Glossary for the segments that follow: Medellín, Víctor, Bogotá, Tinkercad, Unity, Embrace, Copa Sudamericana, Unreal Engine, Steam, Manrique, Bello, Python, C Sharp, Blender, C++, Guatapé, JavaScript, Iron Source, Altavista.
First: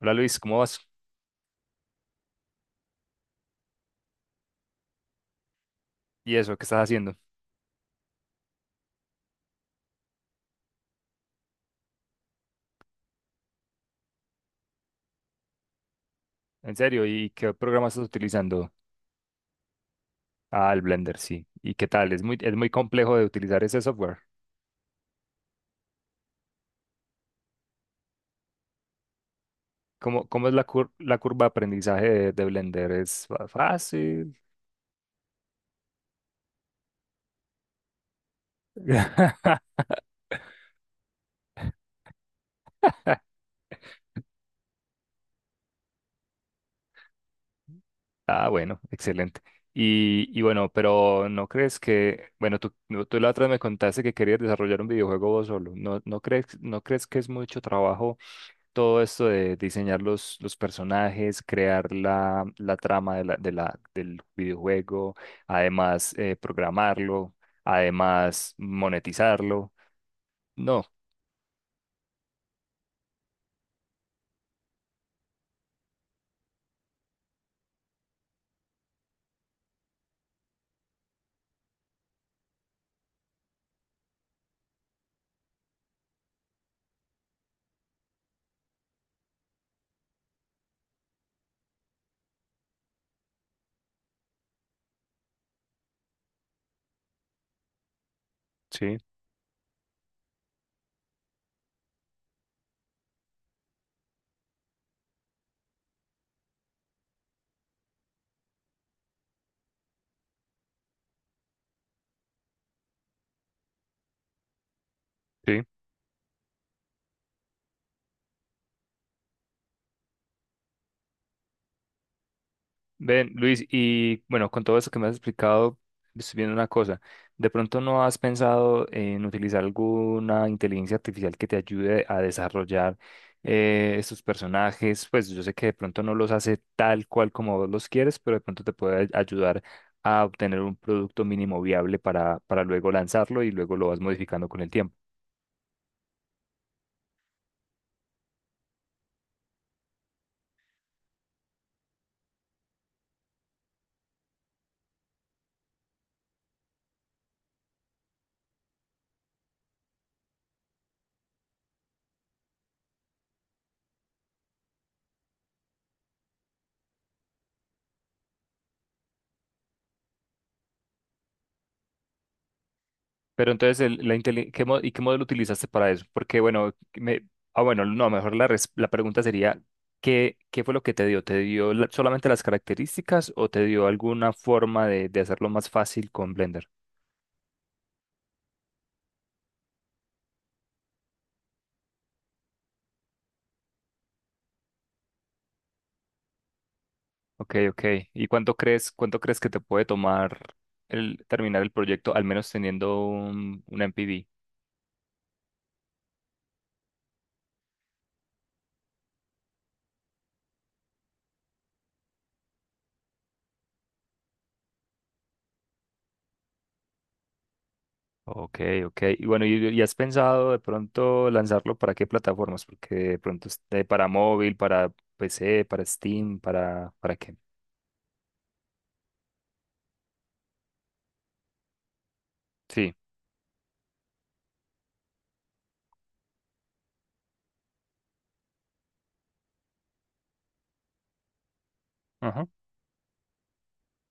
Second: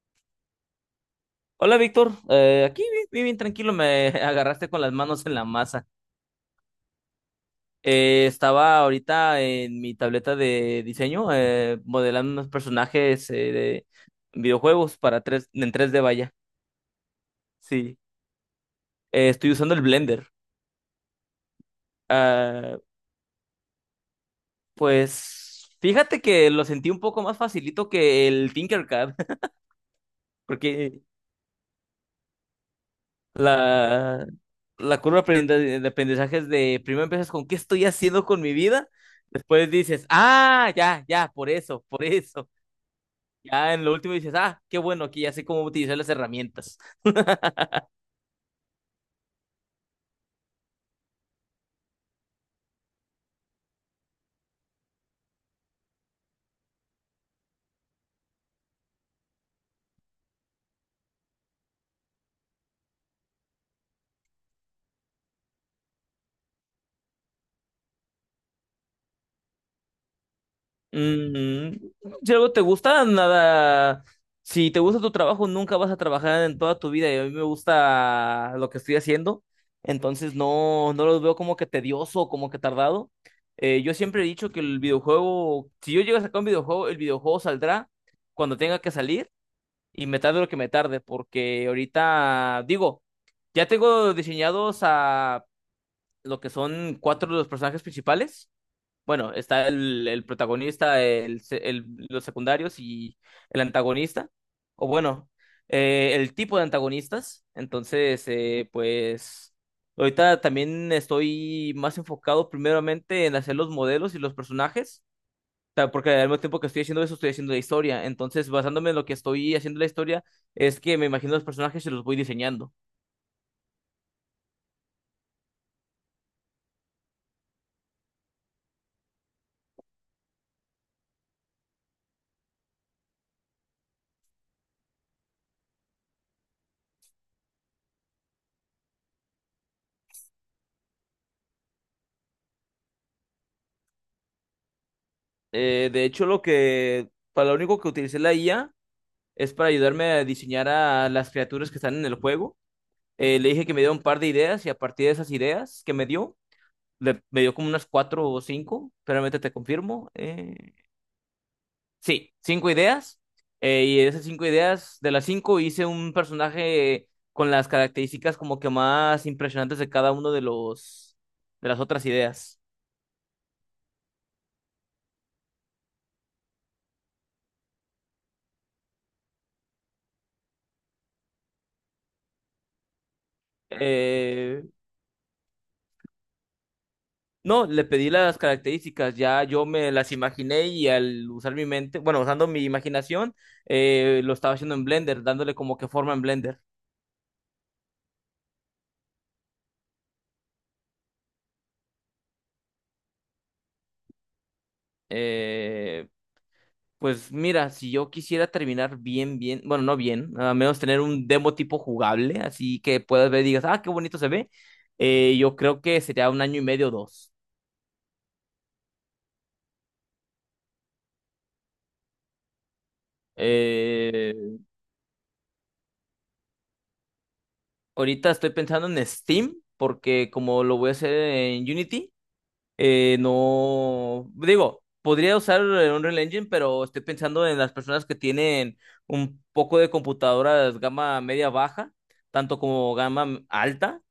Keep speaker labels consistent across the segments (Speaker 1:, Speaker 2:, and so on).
Speaker 1: Hola Luis, ¿cómo vas?
Speaker 2: Hola Víctor, aquí bien, bien, bien tranquilo, me agarraste con las manos en la masa.
Speaker 1: ¿Y eso? ¿Qué estás haciendo?
Speaker 2: Estaba ahorita en mi tableta de diseño modelando unos personajes de videojuegos para tres, en tres d vaya.
Speaker 1: ¿En serio? ¿Y qué programa
Speaker 2: Sí.
Speaker 1: estás utilizando?
Speaker 2: Estoy usando el Blender.
Speaker 1: Ah, el Blender, sí. ¿Y qué tal? Es es muy
Speaker 2: Ah,
Speaker 1: complejo de utilizar ese software.
Speaker 2: pues fíjate que lo sentí un poco más facilito que el Tinkercad,
Speaker 1: ¿Cómo es la, cur-
Speaker 2: porque
Speaker 1: la curva de aprendizaje de Blender? ¿Es
Speaker 2: La,
Speaker 1: fácil?
Speaker 2: la curva de de aprendizaje es de primero empiezas con ¿qué estoy haciendo con mi vida? Después dices, ah, ya, ya, por eso, por eso. Ya en lo último dices, ah, qué bueno, aquí ya sé cómo utilizar las herramientas.
Speaker 1: Ah, bueno, excelente. Y bueno, pero ¿no crees que, bueno, tú, no, tú la otra vez me contaste que querías desarrollar un videojuego vos solo? ¿No crees que es mucho trabajo? Todo esto de diseñar los personajes, crear la trama de del videojuego, además programarlo, además monetizarlo. No,
Speaker 2: Mm, si algo te gusta, nada. Si te gusta tu trabajo, nunca vas a trabajar en toda tu vida. Y a mí me gusta lo que estoy haciendo. Entonces no, no lo veo como que tedioso, como que tardado. Yo siempre he dicho que el videojuego, si yo llego a sacar un videojuego, el videojuego saldrá cuando tenga que salir y me tarde lo que me tarde, porque ahorita, digo, ya tengo diseñados a lo que son cuatro de los personajes principales.
Speaker 1: sí,
Speaker 2: Bueno, está el protagonista, los secundarios y el antagonista, o bueno, el tipo de antagonistas. Entonces, pues ahorita también estoy más enfocado primeramente en hacer los modelos y los personajes,
Speaker 1: sí.
Speaker 2: porque al mismo tiempo que estoy haciendo eso, estoy haciendo la historia. Entonces, basándome en lo que estoy haciendo la historia, es que me imagino los personajes y los voy diseñando.
Speaker 1: Ven, Luis, y bueno, con todo eso que me has explicado, estoy viendo una cosa. ¿De pronto no has pensado en utilizar alguna inteligencia artificial que te ayude a desarrollar estos personajes? Pues yo sé que de pronto no los hace tal cual como vos los quieres, pero de pronto te puede ayudar a obtener un producto mínimo viable para luego lanzarlo y luego lo vas modificando con el tiempo.
Speaker 2: De hecho, para lo único que utilicé la IA es para ayudarme a diseñar a las criaturas que están en el juego. Le dije que me diera un par de ideas y a partir de esas ideas que me dio, me dio como unas cuatro o cinco, realmente te confirmo. Sí, cinco ideas. Y de esas cinco ideas, de las cinco hice un personaje con las características como que más impresionantes de cada uno de los de las otras ideas.
Speaker 1: Pero entonces, el- la inteli- ¿qué mo- ¿y qué modelo utilizaste para eso? Porque, bueno, me, ah, bueno, no, mejor la pregunta sería, ¿qué fue lo que te dio? ¿Te dio solamente las características o te dio alguna
Speaker 2: Eh,
Speaker 1: forma de hacerlo más fácil con Blender?
Speaker 2: No, le pedí las características, ya yo me las imaginé y al usar mi mente, bueno, usando mi imaginación, lo estaba haciendo en Blender, dándole como que forma en Blender.
Speaker 1: Ok, ok. ¿Y cuánto crees que te puede tomar el terminar el proyecto, al menos teniendo un MPV?
Speaker 2: Eh, pues mira, si yo quisiera terminar bien, bien, bueno, no bien, a menos tener un demo tipo jugable, así que puedas ver y digas, ah, qué bonito se ve, yo creo que sería un año y medio o dos.
Speaker 1: Ok, ok. Y bueno, y has pensado de pronto lanzarlo para qué plataformas? Porque de pronto esté para móvil,
Speaker 2: Eh,
Speaker 1: para PC, para Steam, ¿para qué?
Speaker 2: Ahorita estoy pensando en Steam, porque como lo voy a hacer en Unity.
Speaker 1: Sí,
Speaker 2: No, digo, podría usar el Unreal Engine, pero estoy pensando en las personas que tienen un poco de computadoras gama media baja,
Speaker 1: ajá,
Speaker 2: tanto como gama alta.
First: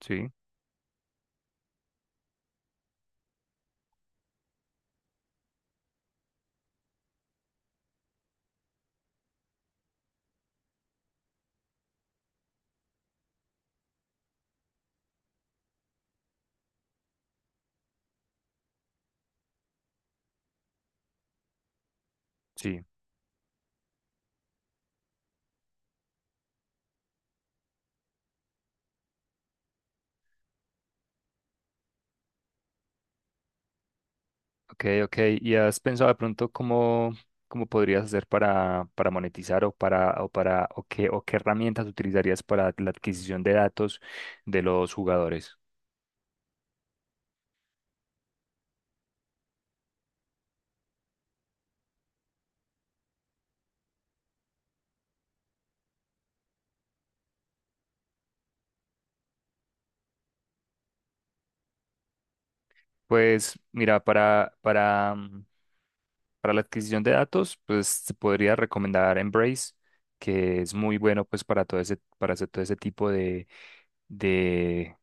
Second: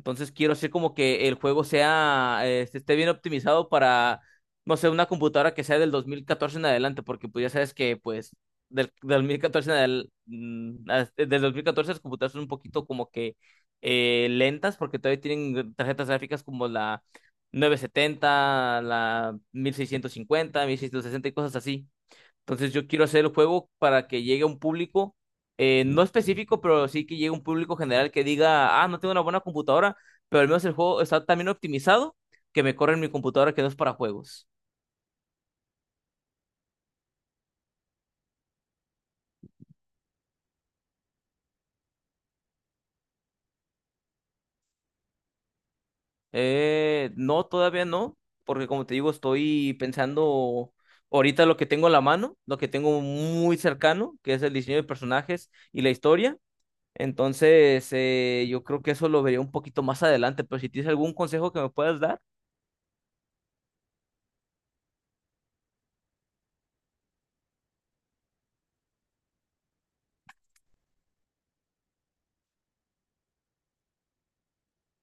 Speaker 1: sí,
Speaker 2: quiero hacer como que el juego sea, esté bien optimizado para, no sé, una computadora que sea del 2014 en adelante, porque pues ya sabes que pues del 2014 en del dos mil catorce. Las computadoras son un poquito como que lentas, porque todavía tienen tarjetas gráficas como la novecientos setenta, la mil mil seiscientos cincuenta, mil seiscientos sesenta y cosas así. Entonces
Speaker 1: sí.
Speaker 2: yo quiero hacer el juego para que llegue a un público, no específico, pero sí que llegue a un público general que diga, ah, no tengo una buena computadora, pero al menos el juego está tan bien optimizado que me corre en mi computadora que no es para juegos.
Speaker 1: Ok, ok. ¿Y has pensado de pronto cómo, cómo podrías hacer para monetizar o para, o para, o qué herramientas utilizarías para la adquisición de datos de los jugadores?
Speaker 2: No, todavía no, porque como te digo, estoy pensando ahorita lo que tengo en la mano, lo que tengo muy cercano, que es el diseño de personajes y la historia. Entonces, yo creo que eso lo vería un poquito más adelante, pero si tienes algún consejo que me puedas dar.
Speaker 1: Pues mira, para la adquisición de datos, pues te podría recomendar Embrace, que es muy bueno pues para todo ese, para hacer todo ese tipo de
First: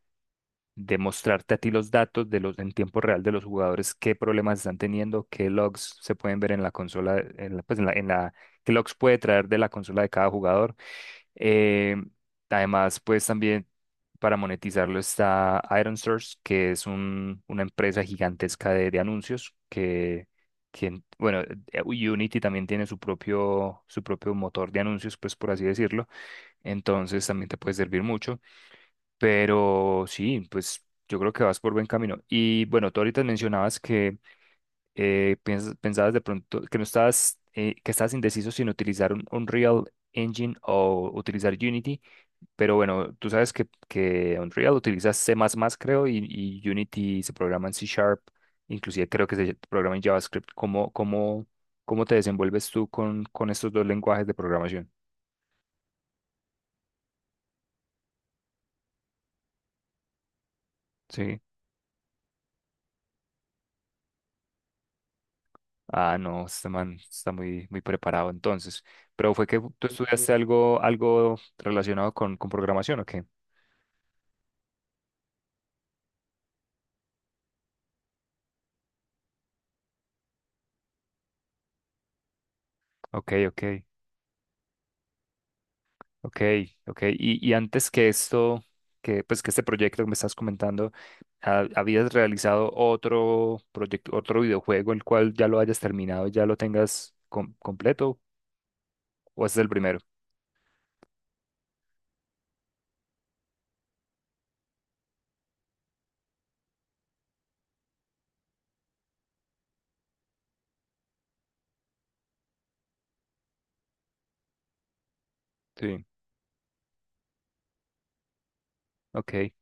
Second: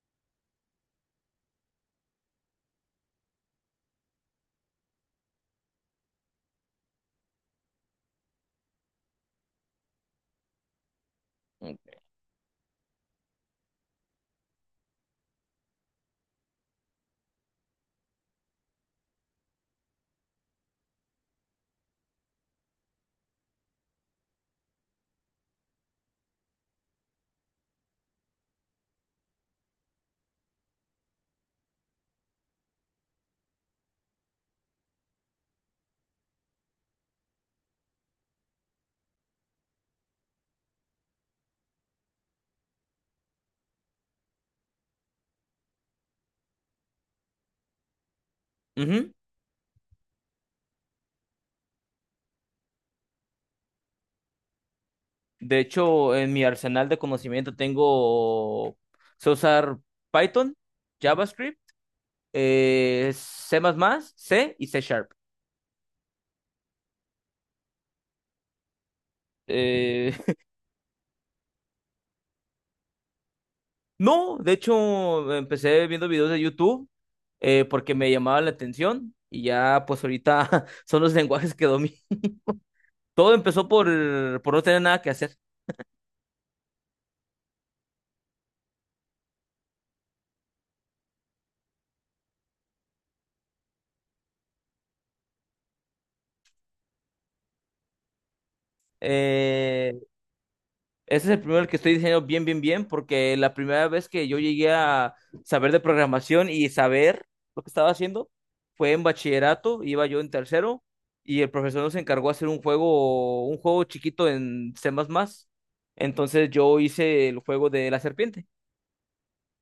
Speaker 1: de mostrarte a ti los datos de los en tiempo real de los jugadores, qué problemas están teniendo, qué logs se pueden ver en la consola, en la, pues en la- qué logs puede traer de la consola de cada jugador. Eh, Además, pues también para monetizarlo está Iron Source, que es una empresa gigantesca de anuncios bueno, Unity también tiene su propio motor de anuncios, pues por así decirlo. Entonces también te puede servir mucho. Pero sí, pues yo creo que vas por buen camino. Y bueno, tú ahorita mencionabas que pensabas de pronto que no estabas, que estabas indeciso sin utilizar un Unreal Engine o utilizar Unity, pero bueno, tú sabes que Unreal utiliza C++, creo, y Unity se programa en C Sharp, inclusive
Speaker 2: Ujú.
Speaker 1: creo que se programa en JavaScript. ¿Cómo te desenvuelves tú con estos dos lenguajes de programación?
Speaker 2: De hecho, en mi arsenal de conocimiento tengo, sé usar Python,
Speaker 1: Sí.
Speaker 2: JavaScript, C++, C y C Sharp.
Speaker 1: Ah, no, este man está muy preparado entonces. Pero fue que tú
Speaker 2: Eh,
Speaker 1: estudiaste algo, algo relacionado con programación, ¿o qué?
Speaker 2: no, de hecho, empecé viendo videos de YouTube porque me llamaba la atención y ya pues ahorita son los lenguajes que domino.
Speaker 1: Ok,
Speaker 2: Todo
Speaker 1: ok,
Speaker 2: empezó por no tener nada que hacer.
Speaker 1: ok, ok. Y antes que esto, que pues que este proyecto que me estás comentando, ¿habías realizado otro proyecto, otro videojuego, el cual ya lo hayas terminado, ya lo tengas completo, o este es el
Speaker 2: Eh,
Speaker 1: primero?
Speaker 2: Ese es el primero que estoy diciendo bien, bien, bien, porque la primera vez que yo llegué a saber de programación y saber lo que estaba haciendo fue en bachillerato, iba yo en tercero y el profesor nos encargó hacer un juego chiquito en C++.
Speaker 1: Sí,
Speaker 2: Entonces yo hice el juego de la serpiente
Speaker 1: ok.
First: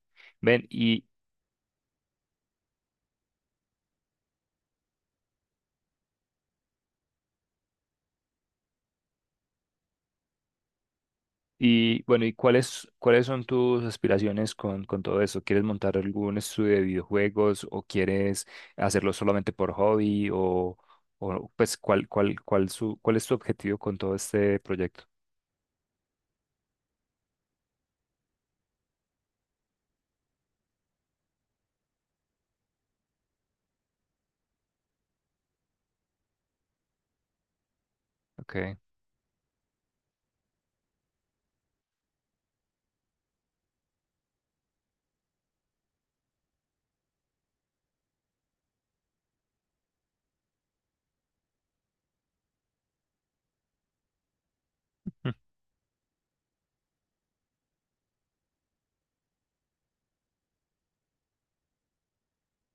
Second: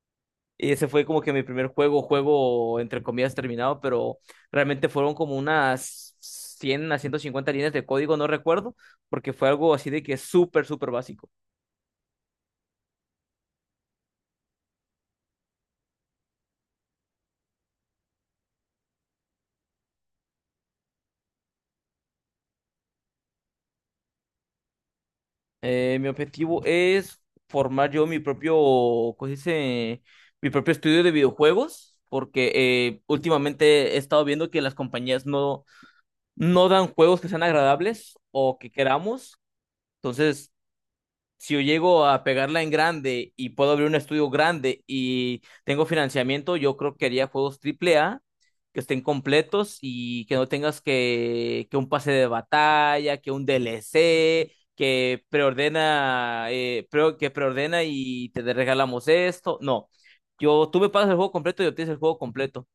Speaker 1: Ven,
Speaker 2: y ese
Speaker 1: y,
Speaker 2: fue como que mi primer juego, juego entre comillas terminado, pero realmente fueron como unas 100 a 150 líneas de código, no recuerdo, porque fue algo así de que súper, súper básico.
Speaker 1: Y bueno, ¿y cuáles son tus aspiraciones con todo eso? ¿Quieres montar algún estudio de videojuegos o quieres hacerlo solamente por hobby o, pues cuál es tu objetivo con todo este proyecto?
Speaker 2: Mi objetivo es formar yo mi propio, ¿cómo se dice? Mi propio estudio de videojuegos, porque últimamente he estado viendo que las compañías no, no dan juegos que sean agradables o que
Speaker 1: Okay.
Speaker 2: queramos. Entonces, si yo llego a pegarla en grande y puedo abrir un estudio grande y tengo financiamiento, yo creo que haría juegos triple A que estén completos y que no tengas que un pase de batalla, que un DLC, que
Speaker 1: Mm.
Speaker 2: preordena, que preordena y te regalamos esto. No, yo, tú me pagas el juego completo y obtienes el juego completo.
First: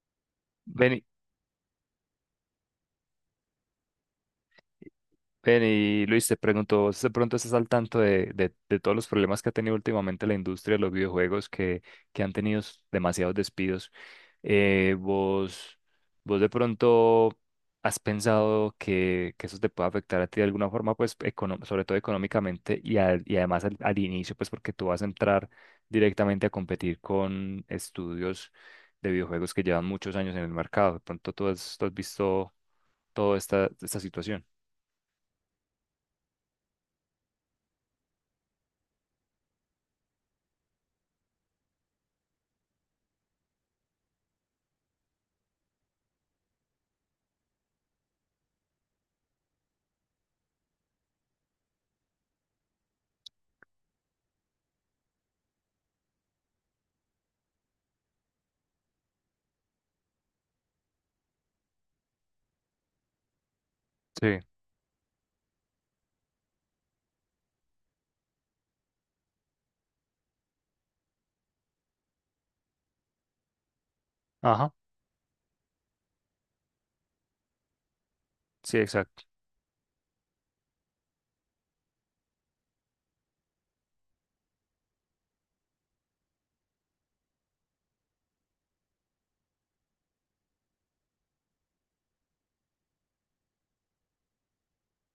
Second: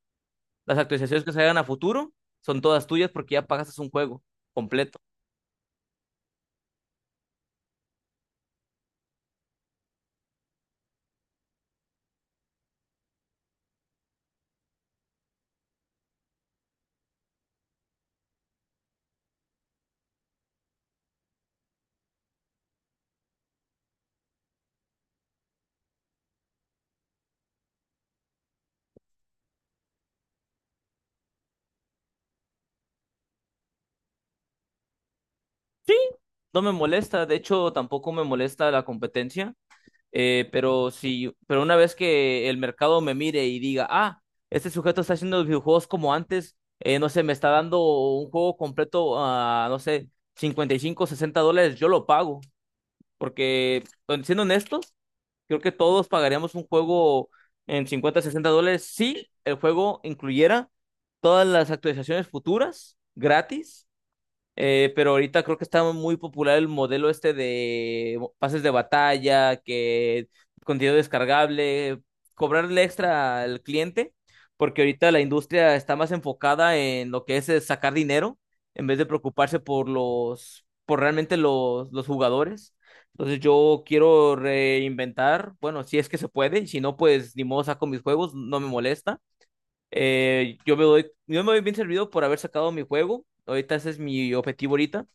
Speaker 2: Las
Speaker 1: Ven,
Speaker 2: actualizaciones que salgan a futuro son todas tuyas porque ya pagaste un juego completo.
Speaker 1: ven y Luis, te pregunto, ¿vos de pronto estás al tanto de todos los problemas que ha tenido últimamente la industria de los videojuegos que han tenido demasiados despidos? Eh, ¿vos, ¿vos de pronto has pensado que eso te puede afectar a ti de alguna forma, pues sobre todo económicamente y, y además al inicio, pues porque tú vas a entrar directamente a competir con estudios de videojuegos que llevan muchos años en el mercado? ¿De pronto tú has visto toda esta situación?
Speaker 2: Sí, no me molesta, de hecho tampoco me molesta la competencia. Pero si, pero una vez que el mercado me mire y diga, ah, este sujeto está haciendo videojuegos como antes, no sé, me está dando un juego completo a, no sé, 55, 60 dólares, yo lo pago. Porque, bueno, siendo honestos, creo que todos pagaríamos un juego en 50, 60 dólares si el juego incluyera todas las actualizaciones futuras gratis.
Speaker 1: Sí.
Speaker 2: Pero ahorita creo que está muy popular el modelo este de pases de batalla, que contenido descargable, cobrarle extra al cliente,
Speaker 1: Ajá.
Speaker 2: porque ahorita la industria está más enfocada en lo que es sacar dinero,
Speaker 1: Sí,
Speaker 2: en vez de
Speaker 1: exacto.
Speaker 2: preocuparse por por realmente los jugadores. Entonces yo quiero reinventar, bueno, si es que se puede, y si no, pues ni modo saco mis juegos, no me molesta. Yo me doy bien servido por haber sacado mi juego. Ahorita ese es mi objetivo ahorita.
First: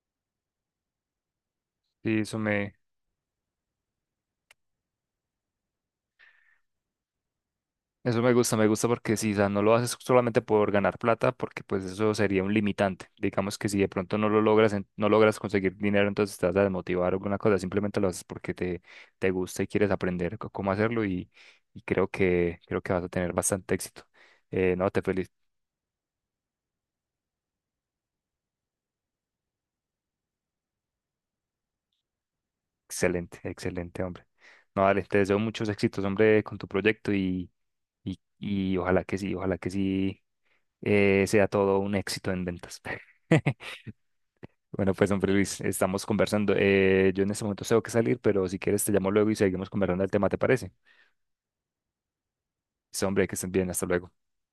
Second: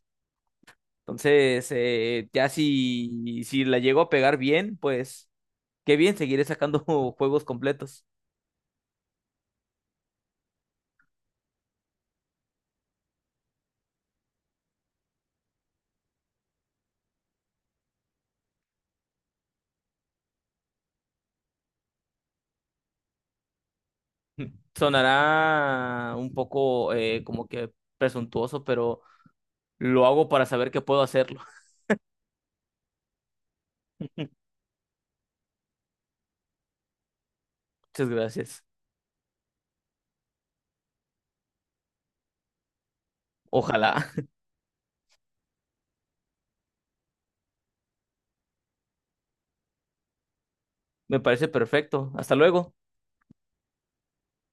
Speaker 2: Entonces,
Speaker 1: Sí, eso
Speaker 2: ya
Speaker 1: me,
Speaker 2: si, si la llego a pegar bien, pues qué bien, seguiré sacando juegos completos.
Speaker 1: eso me gusta porque si no lo haces solamente por ganar plata, porque pues eso sería un limitante. Digamos que si de pronto no lo logras, no logras conseguir dinero, entonces te vas a desmotivar o alguna cosa, simplemente lo haces porque te gusta y quieres aprender cómo hacerlo y creo que vas a tener bastante éxito. No, te feliz,
Speaker 2: Sonará un poco como que presuntuoso, pero lo hago para saber que puedo hacerlo.
Speaker 1: excelente, excelente, hombre. No, dale, te deseo muchos éxitos, hombre, con tu proyecto
Speaker 2: Muchas gracias.
Speaker 1: y ojalá que sí, sea todo un éxito en ventas.
Speaker 2: Ojalá.
Speaker 1: Bueno, pues, hombre Luis, estamos conversando. Yo en este momento tengo que salir, pero si quieres te llamo luego y seguimos conversando el tema, ¿te parece?
Speaker 2: Me parece perfecto. Hasta luego.
Speaker 1: Sí, hombre, que estén bien, hasta luego.